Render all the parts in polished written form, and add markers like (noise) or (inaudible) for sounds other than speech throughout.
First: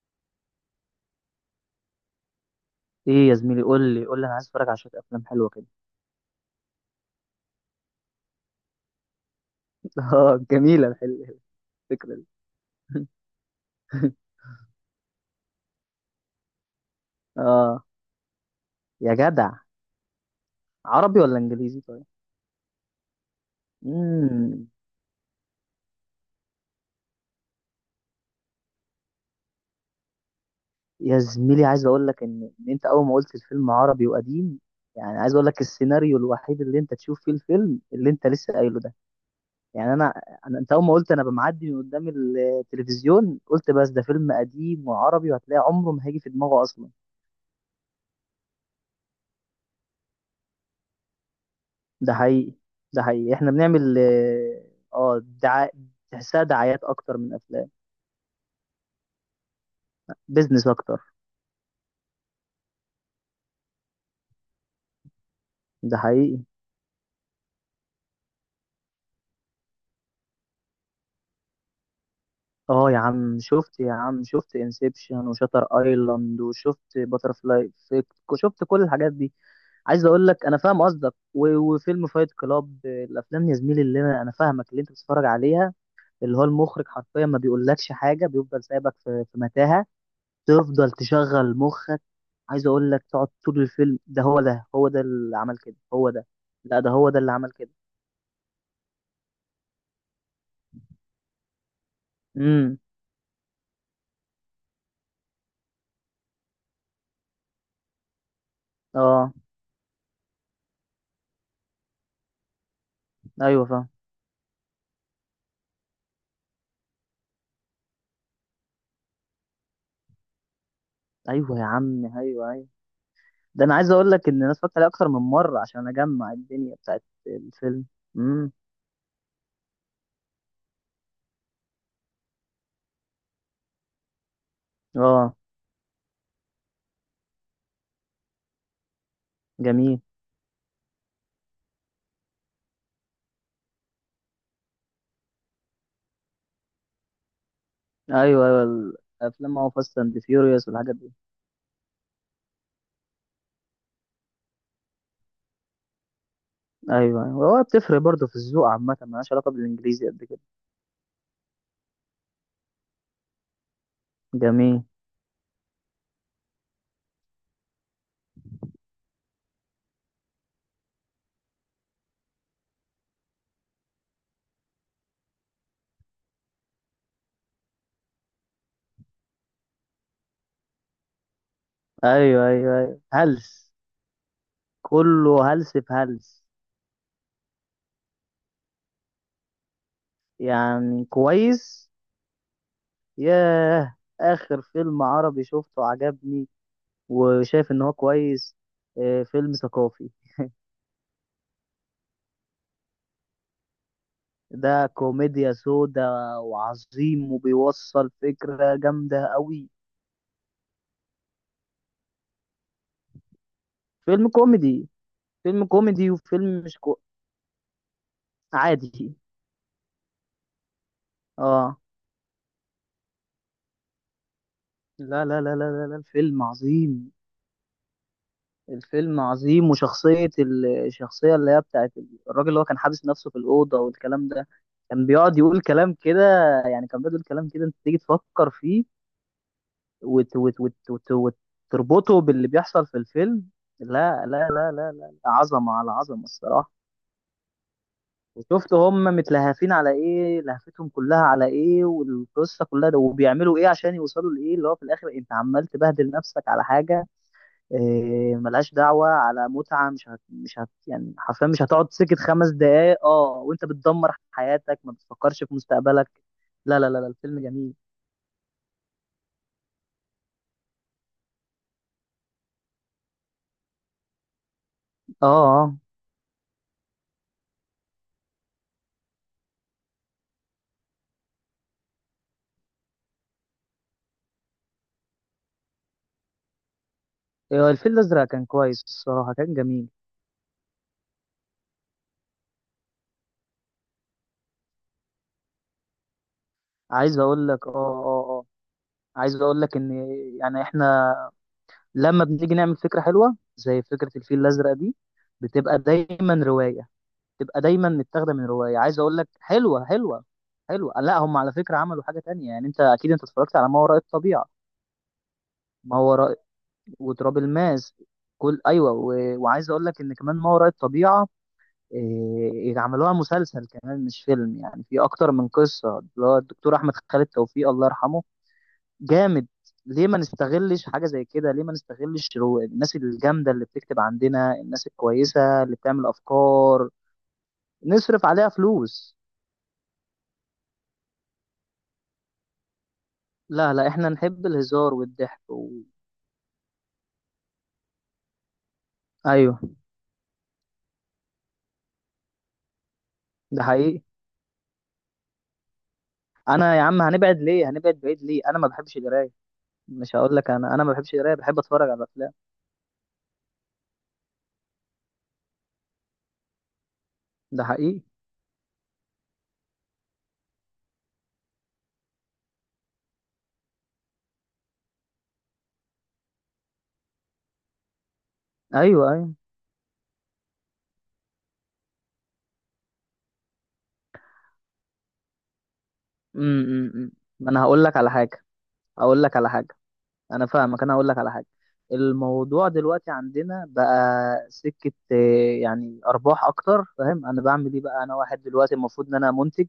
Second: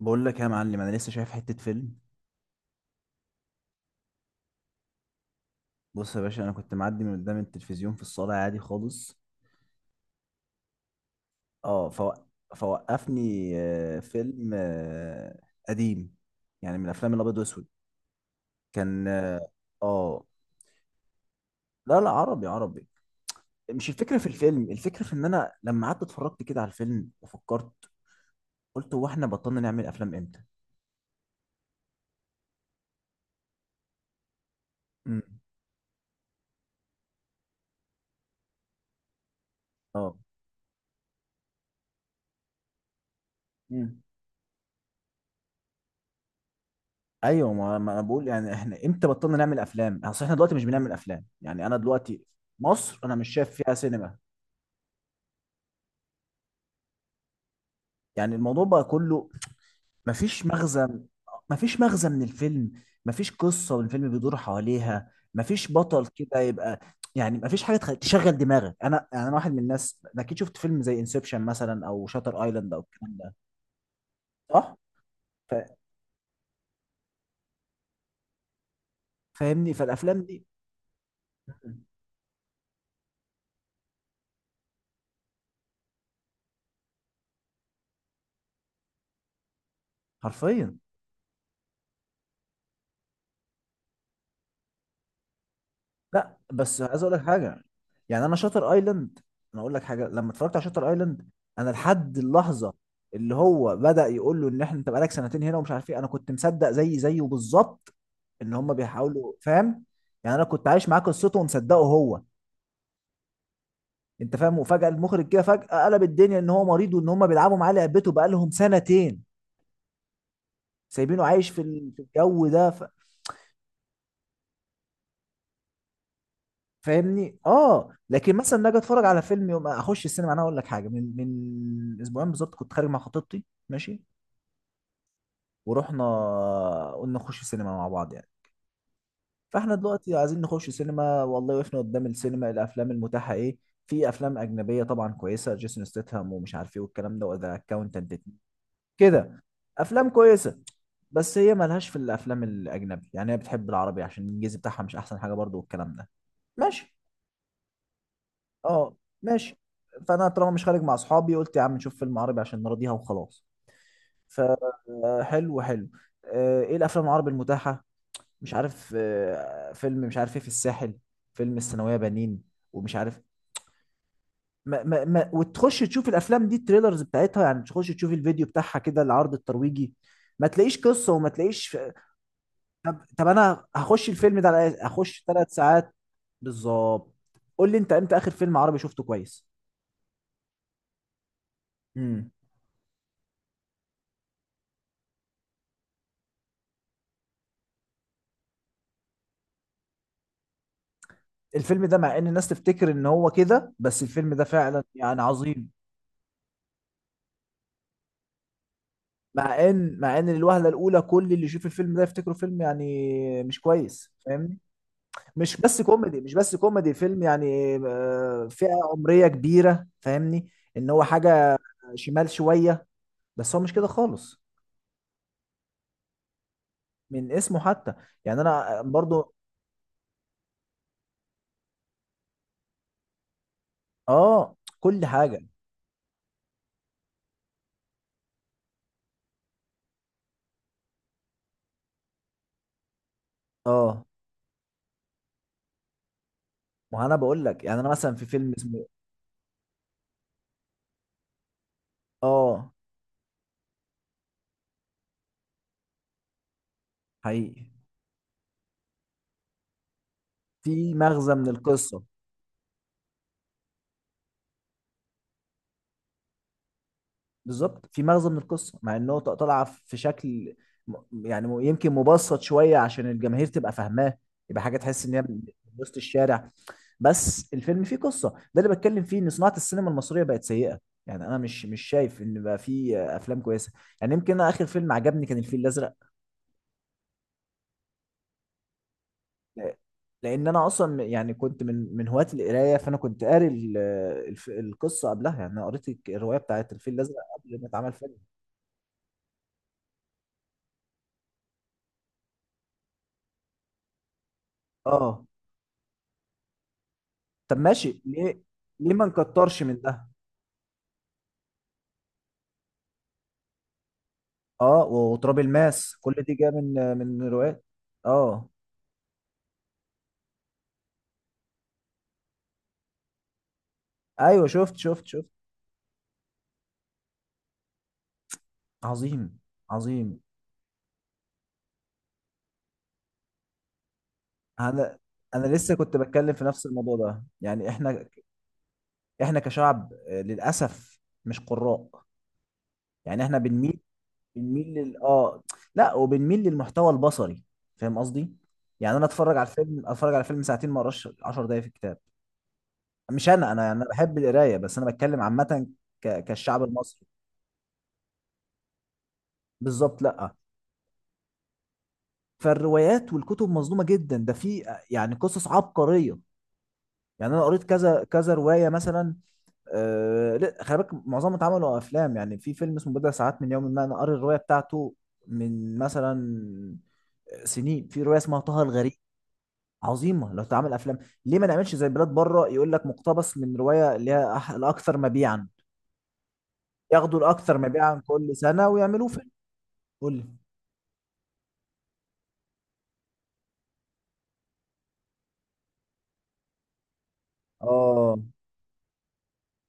بقول لك يا معلم، انا لسه شايف حته فيلم. ايه يا زميلي، قول لي. انا عايز اتفرج على شويه افلام حلوه كده. بص يا باشا، انا كنت معدي من قدام التلفزيون في الصاله عادي خالص. (laughs) اه، جميله اه فو... الفكره دي. (laughs) فوقفني فيلم قديم، يعني من الافلام الابيض واسود. اه كان يا اه جدع، آه، عربي ولا انجليزي لا طيب؟ لا، عربي عربي. مش الفكره في الفيلم، امم الفكره في ان انا لما قعدت اتفرجت كده على الفيلم وفكرت، قلت هو احنا بطلنا نعمل افلام امتى؟ يا زميلي، عايز اقول لك ان انت اول ما قلت الفيلم عربي وقديم، يعني امم. عايز اقول لك السيناريو الوحيد اللي انت تشوف فيه الفيلم اللي انت لسه قايله ده. يعني انا اه. انا انت اول ما قلت انا بمعدي من قدام التلفزيون، قلت بس ده مم. فيلم قديم وعربي، وهتلاقي عمره ما هيجي في دماغه اصلا. ايوه، ما ما انا بقول يعني احنا امتى بطلنا نعمل افلام؟ يعني اصل احنا دلوقتي مش بنعمل افلام. يعني انا ده دلوقتي حقيقي. مصر ده انا مش حقيقي، شايف احنا فيها بنعمل سينما. آه، دعا... تحسها دعايات اكتر من افلام. يعني الموضوع بقى كله مفيش بيزنس مغزى، اكتر. مفيش مغزى من الفيلم، مفيش قصة والفيلم بيدور حواليها، مفيش ده بطل حقيقي. كده يبقى، يعني مفيش حاجة تشغل دماغك. انا يعني انا واحد من الناس، أنا اكيد شفت فيلم زي انسبشن مثلا او شاتر ايلاند او اه يا الكلام ده. عم شفت، يا عم شفت صح. انسبشن وشاتر فا- ايلاند، وشفت باترفلاي افكت، وشفت كل الحاجات دي. فاهمني، عايز فالافلام اقول دي لك انا فاهم قصدك وفيلم فايت كلاب. الافلام يا زميلي اللي انا فاهمك اللي انت بتتفرج عليها، اللي هو المخرج حرفيا ما بيقولكش حاجه، بيفضل سايبك في متاهه، حرفيا. تفضل تشغل مخك. عايز اقول لك تقعد طول الفيلم ده. هو ده، هو ده اللي عمل كده، هو ده. لا، لا، بس ده عايز هو اقول ده لك اللي عمل حاجه. كده. يعني انا شاتر ايلاند، انا اقول لك حاجه، لما اتفرجت على شاتر ايلاند انا لحد اللحظه امم اللي هو بدأ يقول له ان احنا انت بقالك سنتين هنا ومش عارف ايه، انا كنت مصدق زي زيه بالظبط ان هم بيحاولوا، اه. فاهم؟ يعني انا كنت عايش معاه قصته ومصدقه هو، ايوه فاهم. انت فاهم؟ وفجأة المخرج كده فجأة قلب الدنيا ان هو مريض وان هم بيلعبوا معاه لعبته بقالهم سنتين سايبينه عايش ايوه في يا في عم، الجو ايوه ايوه. ده. ده انا عايز اقول لك ان انا اتفرجت عليه اكتر من مره عشان اجمع الدنيا بتاعت فاهمني؟ الفيلم. اه، لكن امم مثلا لما اجي اتفرج على فيلم، يوم اخش السينما، انا اقول لك حاجه، من اسبوعين بالظبط كنت خارج مع خطيبتي. ماشي. اه. ورحنا، قلنا نخش السينما مع بعض يعني. فاحنا جميل. دلوقتي عايزين نخش سينما، والله وقفنا قدام السينما الافلام المتاحه ايه؟ في افلام اجنبيه طبعا كويسه، جيسون ستيتهام ومش عارف ايه والكلام ده وذا اكاونتنت ايوه ايوه. كده، الافلام هو فاست افلام اند كويسه، فيوريوس والحاجات دي. بس هي ملهاش في الافلام الاجنبي، يعني هي بتحب العربي عشان الانجليزي بتاعها مش احسن حاجه برضو والكلام ده. ماشي. ايوه ايوه، هو بتفرق برضه في الذوق اه، عامه، مالهاش علاقه ماشي. بالانجليزي قد فانا كده. طالما مش خارج مع اصحابي قلت يا عم نشوف فيلم عربي عشان نراضيها وخلاص. جميل. فحلو حلو. ايه الافلام العربي المتاحه؟ مش عارف، فيلم مش عارف ايه في الساحل، فيلم الثانويه بنين، ومش عارف. ما ما ما وتخش تشوف الافلام دي، التريلرز بتاعتها يعني، تخش تشوف الفيديو بتاعها كده العرض الترويجي، ما تلاقيش قصه وما تلاقيش. ايوه ايوه طب ايوه، طب، انا هلس. هخش الفيلم ده على إيه؟ هخش كله ثلاث هلس ساعات؟ في هلس. بالظبط. قول لي انت امتى اخر فيلم عربي شفته كويس؟ يعني كويس. مم. ياه، آخر فيلم عربي شفته عجبني وشايف إن هو كويس، فيلم ثقافي. الفيلم ده مع ان الناس تفتكر ان هو كده، بس الفيلم ده ده فعلا يعني كوميديا عظيم. سودا، وعظيم، وبيوصل فكرة جامدة مع قوي. ان مع ان الوهله الاولى كل اللي يشوف الفيلم ده يفتكره فيلم يعني مش كويس، فيلم فاهمني؟ كوميدي. مش فيلم بس كوميدي، كوميدي، مش بس وفيلم مش كوميدي، كو... فيلم يعني، فئه عادي. عمريه كبيره، فاهمني؟ ان هو حاجه اه. شمال شويه، بس هو مش كده خالص، لا لا لا لا لا لا، الفيلم عظيم. من اسمه حتى. يعني انا الفيلم برضو. عظيم، وشخصية الشخصية اللي هي بتاعت الراجل اللي هو كان حابس نفسه في الأوضة والكلام ده. اه، كل كان بيقعد حاجه. يقول كلام كده، يعني كان بيقعد يقول كلام كده انت تيجي تفكر فيه وت وت وت وت وتربطه باللي بيحصل في الفيلم. اه، لا لا لا لا لا، عظمة على عظمة الصراحة. ما انا بقول لك، يعني انا مثلا في فيلم وشفت اسمه، هم متلهفين على ايه، لهفتهم كلها على ايه، والقصة اه، كلها ده، وبيعملوا ايه عشان يوصلوا لايه، اللي هو في الاخر انت عمال تبهدل نفسك على حاجة حقيقي، ملهاش دعوة على متعة. مش هت في يعني، مغزى حرفيا من مش هتقعد القصه. سكت 5 دقايق، اه، وانت بتدمر حياتك ما بتفكرش في مستقبلك. لا لا لا لا، الفيلم جميل. بالظبط، في مغزى من القصه، مع انه طالعه في شكل م- يعني يمكن مبسط شويه عشان الجماهير تبقى فاهماه، يبقى حاجه تحس ان هي اه من اه وسط الشارع. بس الفيلم فيه قصه، ده اللي بتكلم فيه، ان صناعه السينما المصريه بقت سيئه. يعني انا مش شايف ان بقى فيه افلام كويسه. يعني يمكن انا اخر فيلم عجبني كان الفيل الازرق. إيه، الفيل الازرق كان كويس الصراحة، كان ل- جميل. لان انا اصلا يعني كنت من هواة القرايه، فانا كنت قاري القصه قبلها، يعني انا قريت الروايه بتاعت الفيل الازرق عايز اقول قبل لك ما اتعمل فيلم. اه. عايز اقول لك ان يعني احنا لما بنيجي نعمل فكره حلوه زي فكره الفيل الازرق دي، اه. بتبقى دايما روايه. طب بتبقى دايما ماشي، متاخده ليه من روايه. ليه عايز ما اقول لك نكترش من حلوه. ده؟ حلوه. لا، هم على فكره عملوا حاجه تانية. يعني انت اكيد انت اتفرجت على ما وراء الطبيعه. اه، وتراب الماس، ما كل دي وراء جايه من وتراب روايات. الماس، اه. كل ايوه وعايز اقول لك ان كمان ما وراء الطبيعه عملوها مسلسل كمان مش ايوه فيلم، شفت يعني في شفت شفت. اكتر من قصه، اللي هو الدكتور احمد خالد توفيق، الله يرحمه. عظيم جامد. ليه ما عظيم. نستغلش حاجة زي كده؟ ليه ما نستغلش الناس الجامدة اللي بتكتب عندنا، الناس انا انا الكويسة لسه اللي كنت بتعمل بتكلم في نفس أفكار؟ الموضوع ده، يعني احنا نصرف عليها فلوس. احنا كشعب، للاسف مش قراء. يعني احنا لا بنميل، لا، احنا نحب بنميل الهزار لل اه والضحك لا، وبنميل للمحتوى البصري، فاهم قصدي؟ يعني انا اتفرج على ايوه. الفيلم اتفرج على فيلم ساعتين، ما اقراش 10 دقايق في الكتاب. مش انا ده انا يعني انا حقيقي. بحب القرايه، بس انا بتكلم عامه، كالشعب انا يا عم المصري. هنبعد ليه، هنبعد بعيد ليه؟ انا ما بحبش القراية. بالظبط. مش لا. هقول لك انا، ما بحبش القراية، بحب اتفرج على الافلام. فالروايات والكتب مظلومه جدا، ده في يعني قصص عبقريه. يعني انا قريت ده حقيقي. كذا كذا روايه مثلا. آه، لا خلي بالك معظمهم اتعملوا افلام. يعني في فيلم اسمه بضع ساعات من يوم ما انا قاري الروايه بتاعته. من مثلا، سنين، في روايه اسمها طه الغريب، ايوه ايوه. عظيمه لو اتعمل افلام. ليه ما نعملش زي بلاد بره، يقول لك مقتبس من روايه اللي هي الاكثر مبيعا، أمم، أمم. ياخدوا ما الاكثر انا هقول لك مبيعا على كل حاجة. سنه ويعملوه هقول فيلم. لك على حاجة. قول لي. انا فاهمك، انا هقول لك على حاجه. الموضوع دلوقتي عندنا بقى سكه، يعني ارباح اكتر، فاهم؟ انا بعمل ايه بقى؟ اه انا واحد دلوقتي المفروض ان انا منتج،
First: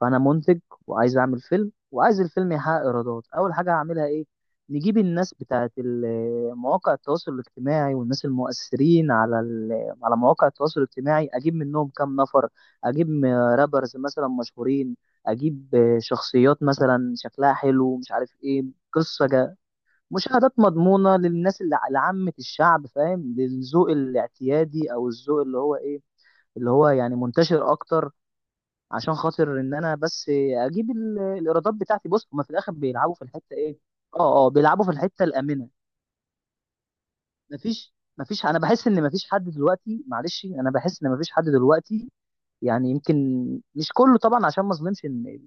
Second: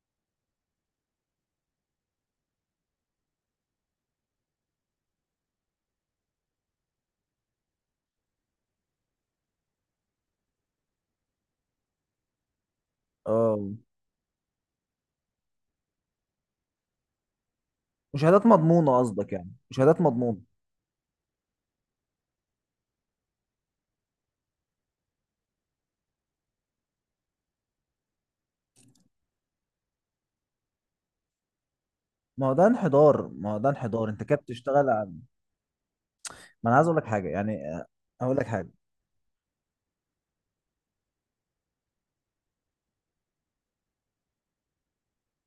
فانا منتج وعايز اعمل فيلم، وعايز الفيلم يحقق ايرادات. اول حاجه هعملها ايه؟ نجيب الناس بتاعت مواقع التواصل الاجتماعي، والناس المؤثرين على على مواقع التواصل الاجتماعي، اجيب منهم كام نفر. اجيب م- اه. رابرز مثلا مشهورين، اجيب شخصيات مثلا شكلها حلو، مش عارف مشاهدات ايه. مضمونه قصدك؟ يعني قصه مشاهدات مضمونه. مشاهدات مضمونة للناس اللي لعامة الشعب، فاهم؟ للذوق الاعتيادي، او الذوق اللي هو ايه، اللي هو يعني منتشر اكتر، عشان خاطر ان انا بس اجيب الايرادات بتاعتي. بص، هما ما في هو ده الاخر بيلعبوا في انحدار، ما الحتة هو ده ايه؟ انحدار، انت كده اه بيلعبوا بتشتغل في على. الحتة الامنة. ما انا عايز اقول لك حاجه، يعني مفيش اقول مفيش لك انا حاجه. بحس ان مفيش حد دلوقتي، معلش، انا بحس ان مفيش حد دلوقتي، يعني يمكن مش كله طبعا عشان ما اظلمش ان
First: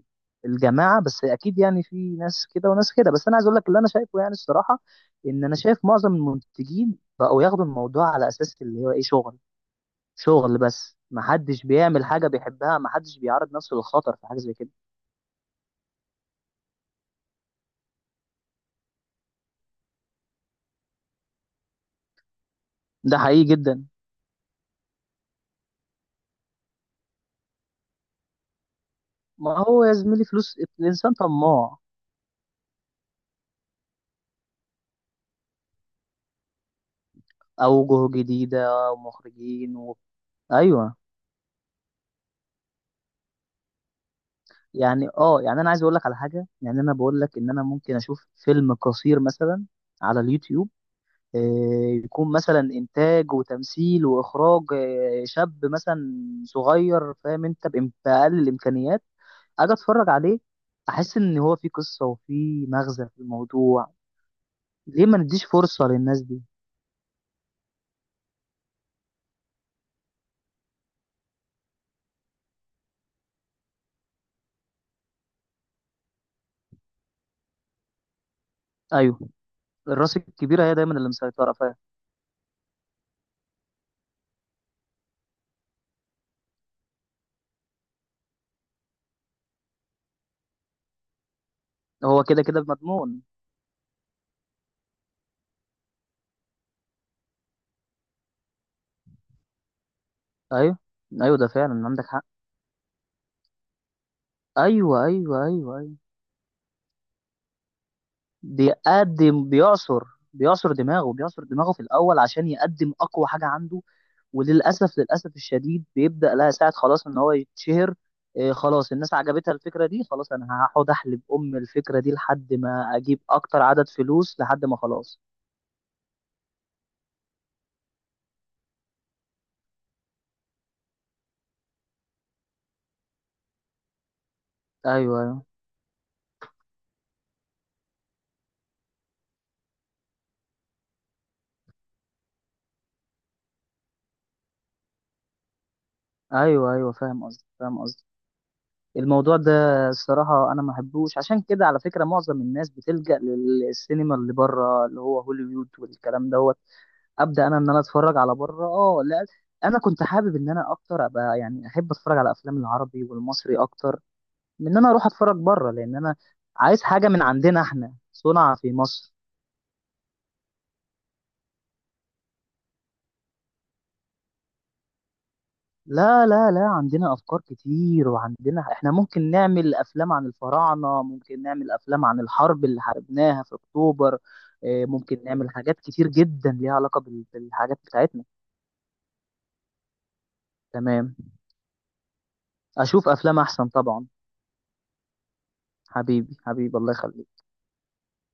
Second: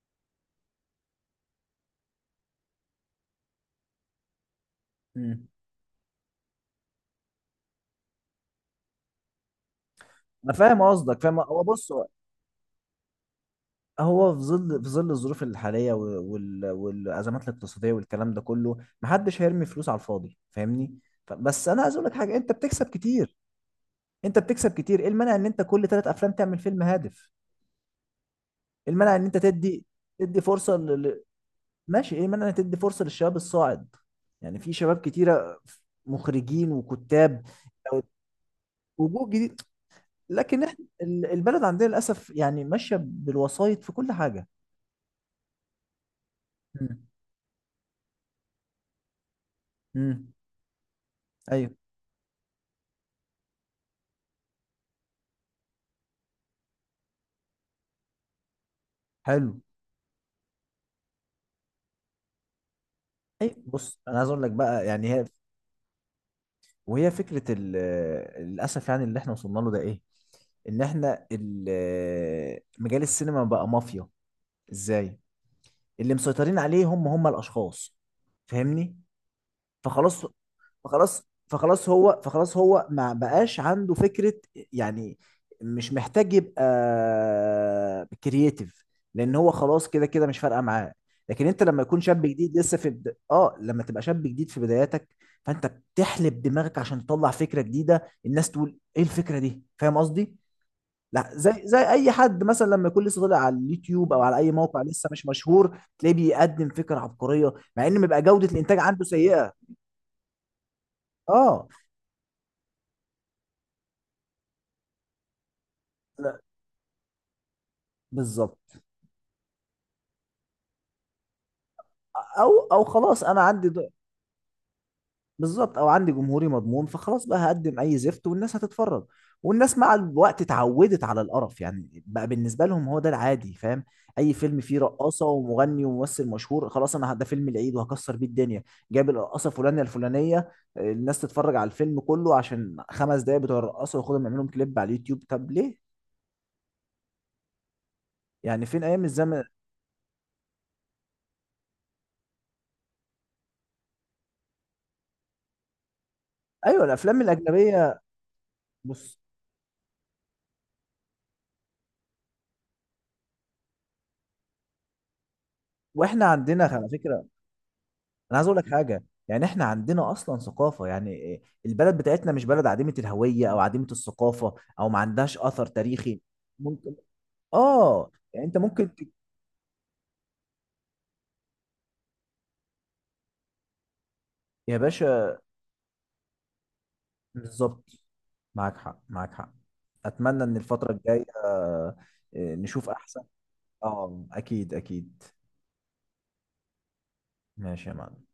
الجماعه، بس اكيد يعني في ناس كده وناس كده، بس انا عايز اقول لك اللي انا شايفه يعني الصراحه، ان مم. انا شايف معظم المنتجين بقوا ياخدوا الموضوع على اساس اللي هو ايه، شغل. انا شغل فاهم بس، ما قصدك، فاهم. هو حدش بص، بيعمل هو حاجه بيحبها، ما حدش بيعرض نفسه للخطر في هو حاجه في زي كده. ظل، في ظل الظروف الحاليه والازمات الاقتصاديه والكلام ده كله، محدش هيرمي فلوس على الفاضي، فاهمني؟ بس انا عايز اقول لك حاجه، انت بتكسب ده كتير، حقيقي جدا. انت بتكسب كتير، ايه المانع ان انت كل ثلاث افلام تعمل فيلم هادف؟ ايه المانع ان انت ما تدي هو يا زميلي تدي فلوس، فرصه الانسان لل... طماع. ماشي، ايه المانع ان تدي فرصه للشباب الصاعد؟ يعني في شباب كتيره، مخرجين وكتاب، اوجه جديده وجوه جديد. ومخرجين لكن احنا ايوه. البلد عندنا للاسف يعني ماشيه بالوسائط في كل حاجه. يعني يعني انا عايز اقول لك على حاجه. يعني انا مم. بقول لك ان انا ممكن اشوف فيلم قصير مثلا على مم. اليوتيوب، آه، ايوه. يكون مثلا انتاج وتمثيل واخراج، شاب مثلا صغير، فاهم؟ انت باقل الامكانيات، حلو. اجي اتفرج عليه، احس ان هو في قصه وفي مغزى في اي، الموضوع. بص انا عايز اقول لك بقى، ليه يعني ما هي، نديش فرصه للناس دي؟ وهي فكره للاسف، يعني اللي احنا وصلنا له ده ايه؟ ان احنا مجال السينما بقى مافيا. ازاي؟ اللي مسيطرين عليه هم الاشخاص، فاهمني؟ ايوه. الراس فخلاص، الكبيره هي دايما اللي فخلاص مسيطره، فاهم. فخلاص هو فخلاص هو ما بقاش عنده فكرة. يعني مش محتاج يبقى كرييتيف، لان هو خلاص كده كده مش فارقة معاه. لكن انت لما يكون شاب هو كده جديد كده لسه في بد... مضمون. اه لما تبقى شاب جديد في بداياتك، فانت بتحلب دماغك عشان تطلع فكرة جديدة الناس تقول ايه الفكرة دي، فاهم قصدي؟ ايوه لا ايوه، ده زي فعلا عندك اي حق. حد مثلا لما يكون لسه طالع على اليوتيوب او على اي موقع ايوه لسه مش ايوه ايوه مشهور، ايوه. تلاقيه بيقدم فكرة عبقرية مع ان بيبقى جودة الانتاج عنده بيقدم سيئة. بيعصر. بيعصر دماغه، بيعصر اه. دماغه في الأول عشان يقدم أقوى حاجة عنده. وللأسف، للأسف الشديد، بيبدأ لا، لها ساعة خلاص إن هو يتشهر. إيه، بالظبط. خلاص الناس عجبتها الفكرة دي، خلاص أنا هقعد أحلب أم الفكرة دي لحد او ما أجيب خلاص انا أكتر عندي عدد فلوس، لحد ما خلاص. بالظبط، او عندي جمهوري مضمون، فخلاص بقى هقدم اي زفت والناس هتتفرج. والناس مع الوقت اتعودت على القرف، يعني بقى بالنسبه لهم هو ده العادي، فاهم؟ اي فيلم فيه أيوه رقاصه أيوه ومغني وممثل مشهور، خلاص انا ده فيلم العيد وهكسر بيه الدنيا. جايب الرقاصه فلانه الفلانيه، الناس تتفرج على الفيلم كله عشان خمس دقايق بتوع الرقاصه، وياخدهم يعملوا لهم كليب على اليوتيوب. طب ليه؟ أيوه أيوه، فاهم قصدي، فاهم قصدي. يعني فين ايام الموضوع الزمن؟ ده الصراحة أنا ما بحبوش، عشان كده على فكرة معظم الناس بتلجأ للسينما اللي بره، اللي هو هوليوود والكلام ده. ايوه، الافلام ابدا، انا انا الاجنبيه. اتفرج على بره، اه بص، لا. انا كنت حابب ان انا اكتر ابقى يعني احب اتفرج على افلام العربي والمصري اكتر من ان انا اروح اتفرج بره، لان انا واحنا عندنا عايز على حاجه من فكره، عندنا، احنا انا عايز صنع اقول لك في حاجه، مصر. يعني احنا عندنا اصلا ثقافه، يعني إيه، البلد بتاعتنا مش بلد عديمه الهويه او عديمه الثقافه او ما عندهاش اثر تاريخي. لا لا لا، ممكن. عندنا افكار كتير، اه يعني انت وعندنا احنا ممكن ممكن نعمل افلام عن الفراعنه، ممكن نعمل افلام عن الحرب اللي حاربناها في اكتوبر، يا إيه، ممكن باشا، نعمل حاجات كتير جدا ليها علاقه بالحاجات بالظبط، بتاعتنا. معاك حق معاك حق. اتمنى ان الفتره تمام. الجايه، نشوف اشوف احسن. افلام احسن طبعا. اه، اكيد اكيد. حبيبي، حبيبي، الله يخليك. ماشي يا معلم.